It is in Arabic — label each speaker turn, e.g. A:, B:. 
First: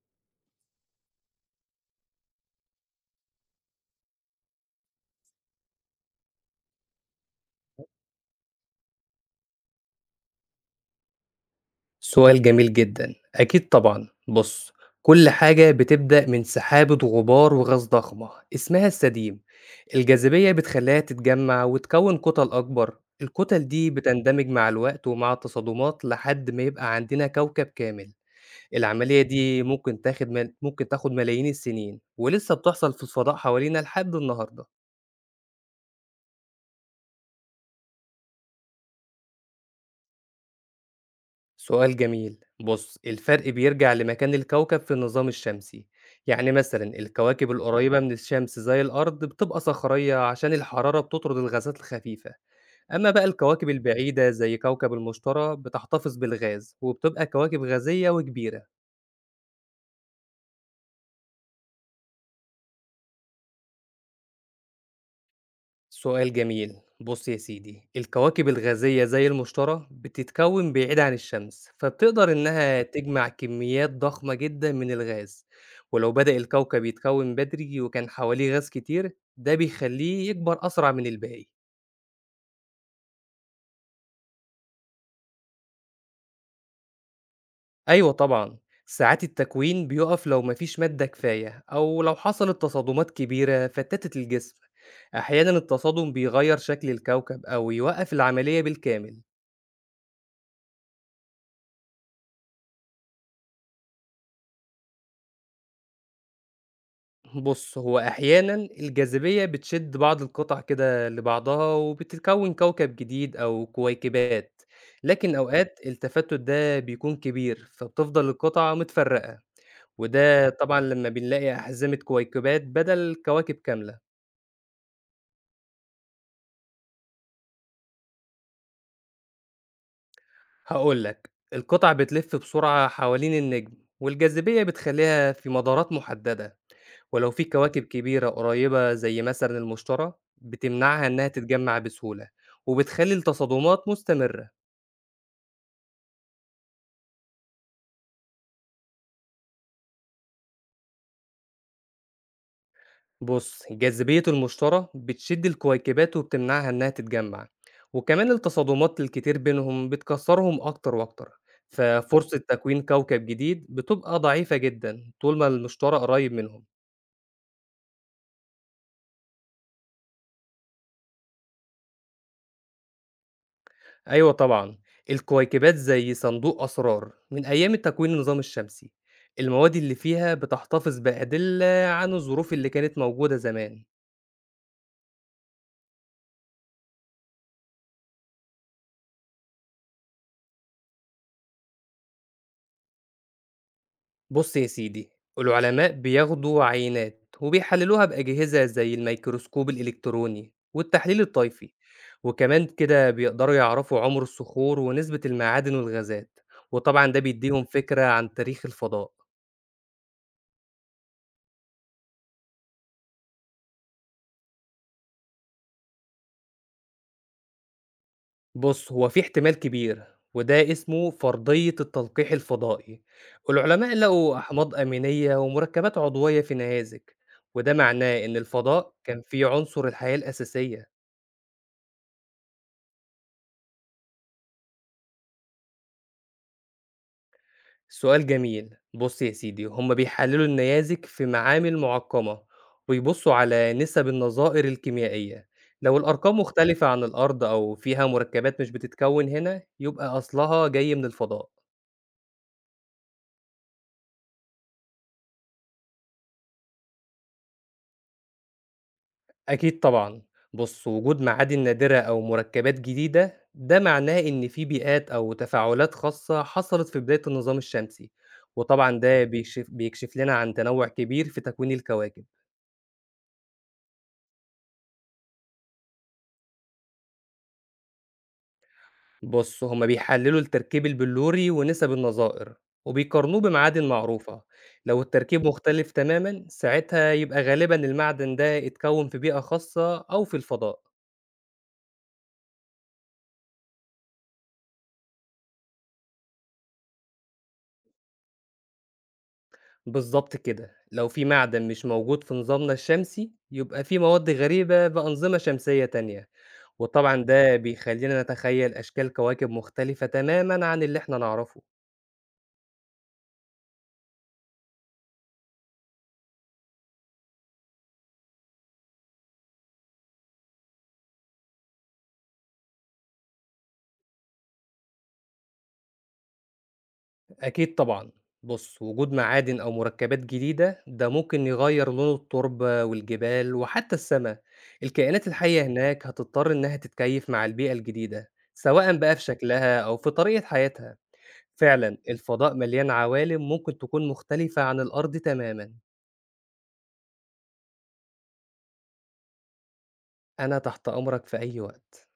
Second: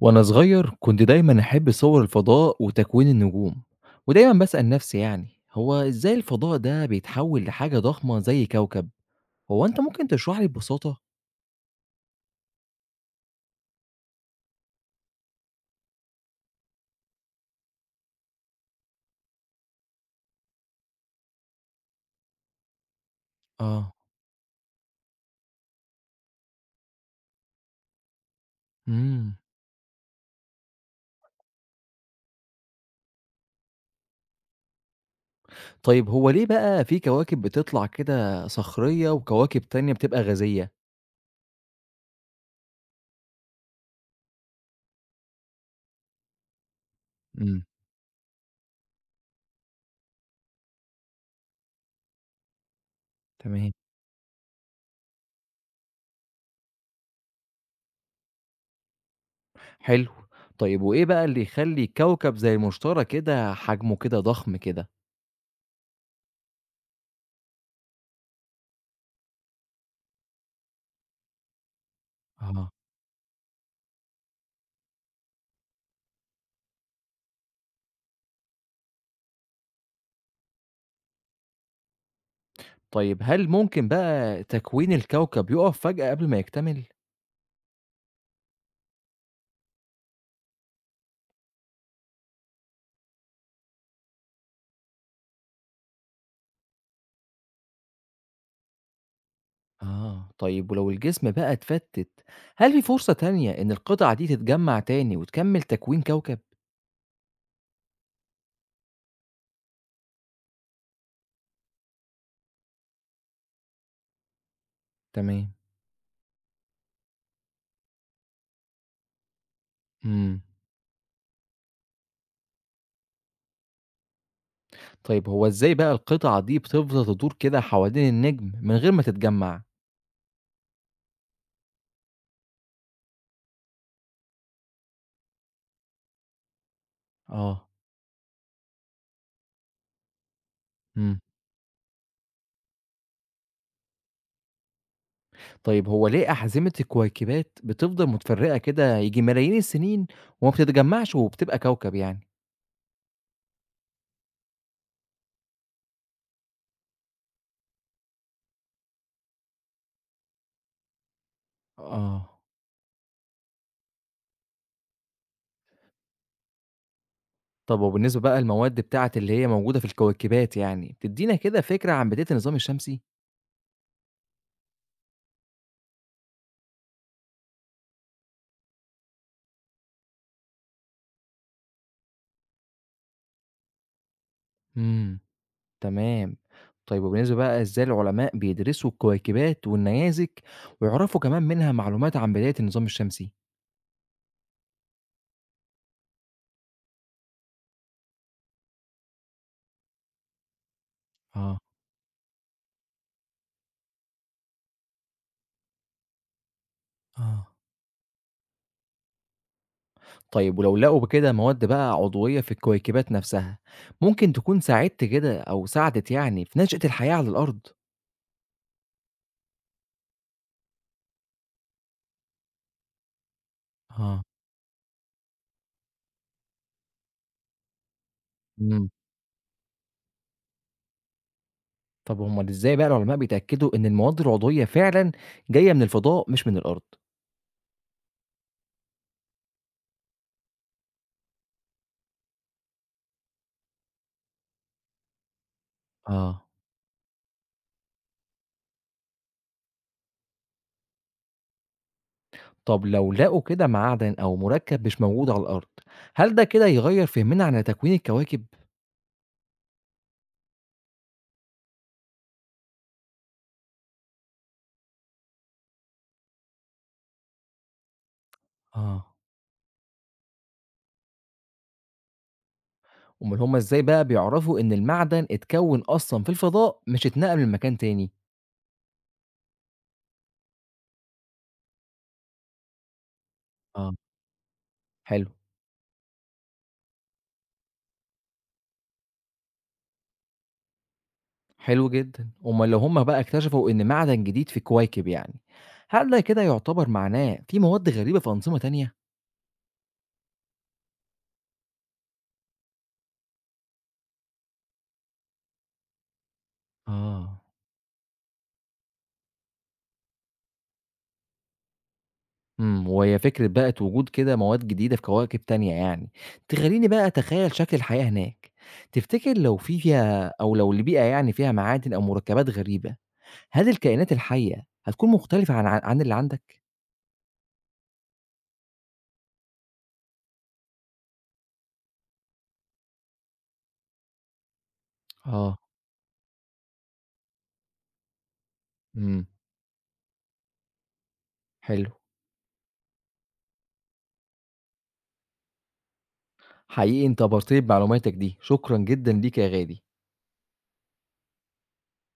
A: وأنا صغير كنت دايمًا أحب صور الفضاء وتكوين النجوم، ودايمًا باسأل نفسي يعني هو إزاي الفضاء ده بيتحول لحاجة ضخمة زي كوكب؟ هو أنت ممكن تشرح لي ببساطة؟
B: سؤال جميل جدًا، أكيد طبعًا. بُص، كل حاجة بتبدأ من سحابة غبار وغاز ضخمة اسمها السديم، الجاذبية بتخليها تتجمع وتكوّن كُتل أكبر، الكُتل دي
A: آه.
B: بتندمج مع الوقت ومع التصادمات لحد ما يبقى عندنا كوكب كامل، العملية
A: إمم،
B: دي ممكن تاخد ملايين السنين ولسه بتحصل في الفضاء حوالينا لحد النهارده.
A: طيب هو ليه بقى في كواكب بتطلع كده صخرية وكواكب تانية بتبقى غازية؟
B: سؤال جميل، بص الفرق بيرجع لمكان الكوكب في النظام الشمسي، يعني مثلا الكواكب
A: إمم.
B: القريبة من الشمس زي الأرض بتبقى صخرية عشان الحرارة بتطرد الغازات الخفيفة. أما بقى الكواكب
A: تمام.
B: البعيدة زي كوكب المشتري بتحتفظ بالغاز وبتبقى كواكب غازية وكبيرة.
A: حلو. طيب وإيه بقى اللي يخلي كوكب زي المشتري كده حجمه كده ضخم كده؟
B: سؤال جميل، بص يا سيدي الكواكب الغازية زي المشتري بتتكون بعيد عن الشمس فبتقدر
A: آه.
B: إنها تجمع كميات ضخمة جدا من الغاز. ولو بدأ الكوكب يتكون بدري وكان حواليه غاز كتير ده بيخليه يكبر أسرع من الباقي.
A: طيب هل ممكن بقى تكوين الكوكب يُقف فجأة قبل ما يكتمل؟
B: أيوة طبعا، ساعات التكوين بيقف لو مفيش مادة كفاية أو لو حصلت تصادمات كبيرة فتتت الجسم. أحيانا التصادم بيغير شكل الكوكب أو يوقف العملية بالكامل.
A: آه، طيب ولو الجسم بقى اتفتت، هل في فرصة تانية إن القطع دي تتجمّع تاني وتكمّل تكوين كوكب؟
B: بُص، هو أحيانًا الجاذبية بتشد بعض القطع كده لبعضها وبتتكوِّن كوكب جديد أو كويكبات، لكن
A: تمام.
B: أوقات التفتُت ده بيكون كبير، فبتفضل القطع متفرّقة،
A: إمم،
B: وده طبعًا لمّا بنلاقي أحزمة كويكبات بدل كواكب كاملة.
A: طيب هو إزاي بقى القطع دي بتفضل تدور كده حوالين النجم من غير ما تتجمّع؟
B: هقول لك، القطع بتلف بسرعة حوالين النجم والجاذبية بتخليها في مدارات محددة، ولو في
A: آه.
B: كواكب كبيرة قريبة زي مثلا المشتري بتمنعها
A: إمم،
B: إنها تتجمع بسهولة وبتخلي التصادمات مستمرة.
A: طيب هو ليه أحزمة الكويكبات بتفضل متفرّقة كده ييجي ملايين السنين وما بتتجمّعش وبتبقى كوكب يعني؟
B: بص جاذبية المشتري بتشد الكويكبات وبتمنعها إنها تتجمع، وكمان التصادمات الكتير بينهم بتكسرهم أكتر وأكتر. تمام، ففرصة
A: آه،
B: تكوين كوكب جديد بتبقى ضعيفة جدا طول ما المشتري قريب منهم.
A: طب وبالنسبة بقى للمواد بتاعة اللي هي موجودة في الكويكبات يعني، تدّينا كده فكرة عن بداية النظام الشمسي؟
B: أيوه طبعًا، الكويكبات زي صندوق أسرار من أيام تكوين النظام الشمسي، المواد اللي فيها بتحتفظ بأدلة عن الظروف اللي كانت موجودة زمان.
A: إمم. تمام. طيب وبالنسبة بقى إزاي العلماء بيدرسوا الكويكبات والنيازك ويعرفوا كمان منها معلومات عن بداية النظام الشمسي؟
B: بُص يا سيدي، العلماء بياخدوا عينات وبيحللوها بأجهزة زي الميكروسكوب الإلكتروني والتحليل
A: اه.
B: الطيفي، وكمان كده بيقدروا يعرفوا عمر الصخور ونسبة المعادن والغازات، وطبعًا ده
A: اه،
B: بيديهم فكرة عن تاريخ الفضاء.
A: طيب ولو لقوا بكده مواد بقى عضوية في الكويكبات نفسها ممكن تكون ساعدت كده أو ساعدت يعني في نشأة الحياة على الأرض؟
B: بُص، هو في احتمال كبير، وده اسمه فرضية التلقيح الفضائي. العلماء
A: اه.
B: لقوا أحماض أمينية ومركبات عضوية في نيازك، وده معناه إن
A: امم
B: الفضاء كان فيه عنصر الحياة الأساسية.
A: طب هما إزاي بقى العلماء بيتأكدوا إن المواد العضوية فعلا جاية من الفضاء مش من الأرض؟
B: سؤال جميل. بُص يا سيدي، هم بيحللوا النيازك في معامل معقمة، ويبصوا على نسب النظائر الكيميائية. لو الأرقام
A: اه،
B: مختلفة عن الأرض أو فيها مركبات مش بتتكون هنا، يبقى أصلها جاي من الفضاء.
A: طب لو لقوا كده معدن أو مركب مش موجود على الأرض هل ده كده يغير فهمنا عن تكوين الكواكب؟
B: أكيد طبعًا، بُص وجود معادن نادرة أو مركبات جديدة ده معناه إن في بيئات أو تفاعلات خاصة حصلت في بداية النظام الشمسي، وطبعًا
A: آه،
B: ده بيكشف لنا عن تنوع كبير في تكوين الكواكب.
A: أومال هُم إزاي بقى بيعرفوا إن المعدن اتكوّن أصلًا في الفضاء مش اتنقل من مكان تاني؟
B: بُص هُم بيحللوا التركيب البلوري ونسب النظائر، وبيقارنوه بمعادن
A: آه.
B: معروفة، لو
A: حلو،
B: التركيب مختلف تمامًا ساعتها يبقى غالبًا المعدن ده اتكون في بيئة خاصة أو في الفضاء.
A: حلو جدًا، أومال لو هُم بقى اكتشفوا إن معدن جديد في كويكب يعني، هل ده كده يعتبر معناه في مواد غريبة في أنظمة تانية؟
B: بالضبط كده، لو في معدن مش موجود في نظامنا الشمسي، يبقى في مواد غريبة بأنظمة شمسية تانية، وطبعًا
A: آه.
B: ده بيخلّينا نتخيّل أشكال كواكب مختلفة تمامًا عن اللي إحنا نعرفه.
A: إمم، وهي فكرة بقى وجود كده مواد جديدة في كواكب تانية يعني، تخلّيني بقى أتخيّل شكل الحياة هناك، تفتكر لو في فيها أو لو البيئة يعني فيها معادن أو مركبات غريبة، هل الكائنات الحية هتكون مختلفة عن اللي عندك؟
B: أكيد طبعًا، بُص وجود معادن أو مركبات جديدة، ده ممكن يغيّر لون التربة والجبال وحتى السما. الكائنات
A: آه.
B: الحية هناك هتضطر إنها تتكيّف مع البيئة الجديدة، سواءً بقى في
A: إمم،
B: شكلها أو في طريقة حياتها.
A: حلو،
B: فعلًا، الفضاء مليان عوالم ممكن تكون مختلفة عن الأرض تمامًا.
A: حقيقي أنت أبهرتني بمعلوماتك دي، شكرًا جدًا ليك يا غالي.
B: أنا تحت أمرك في أي وقت.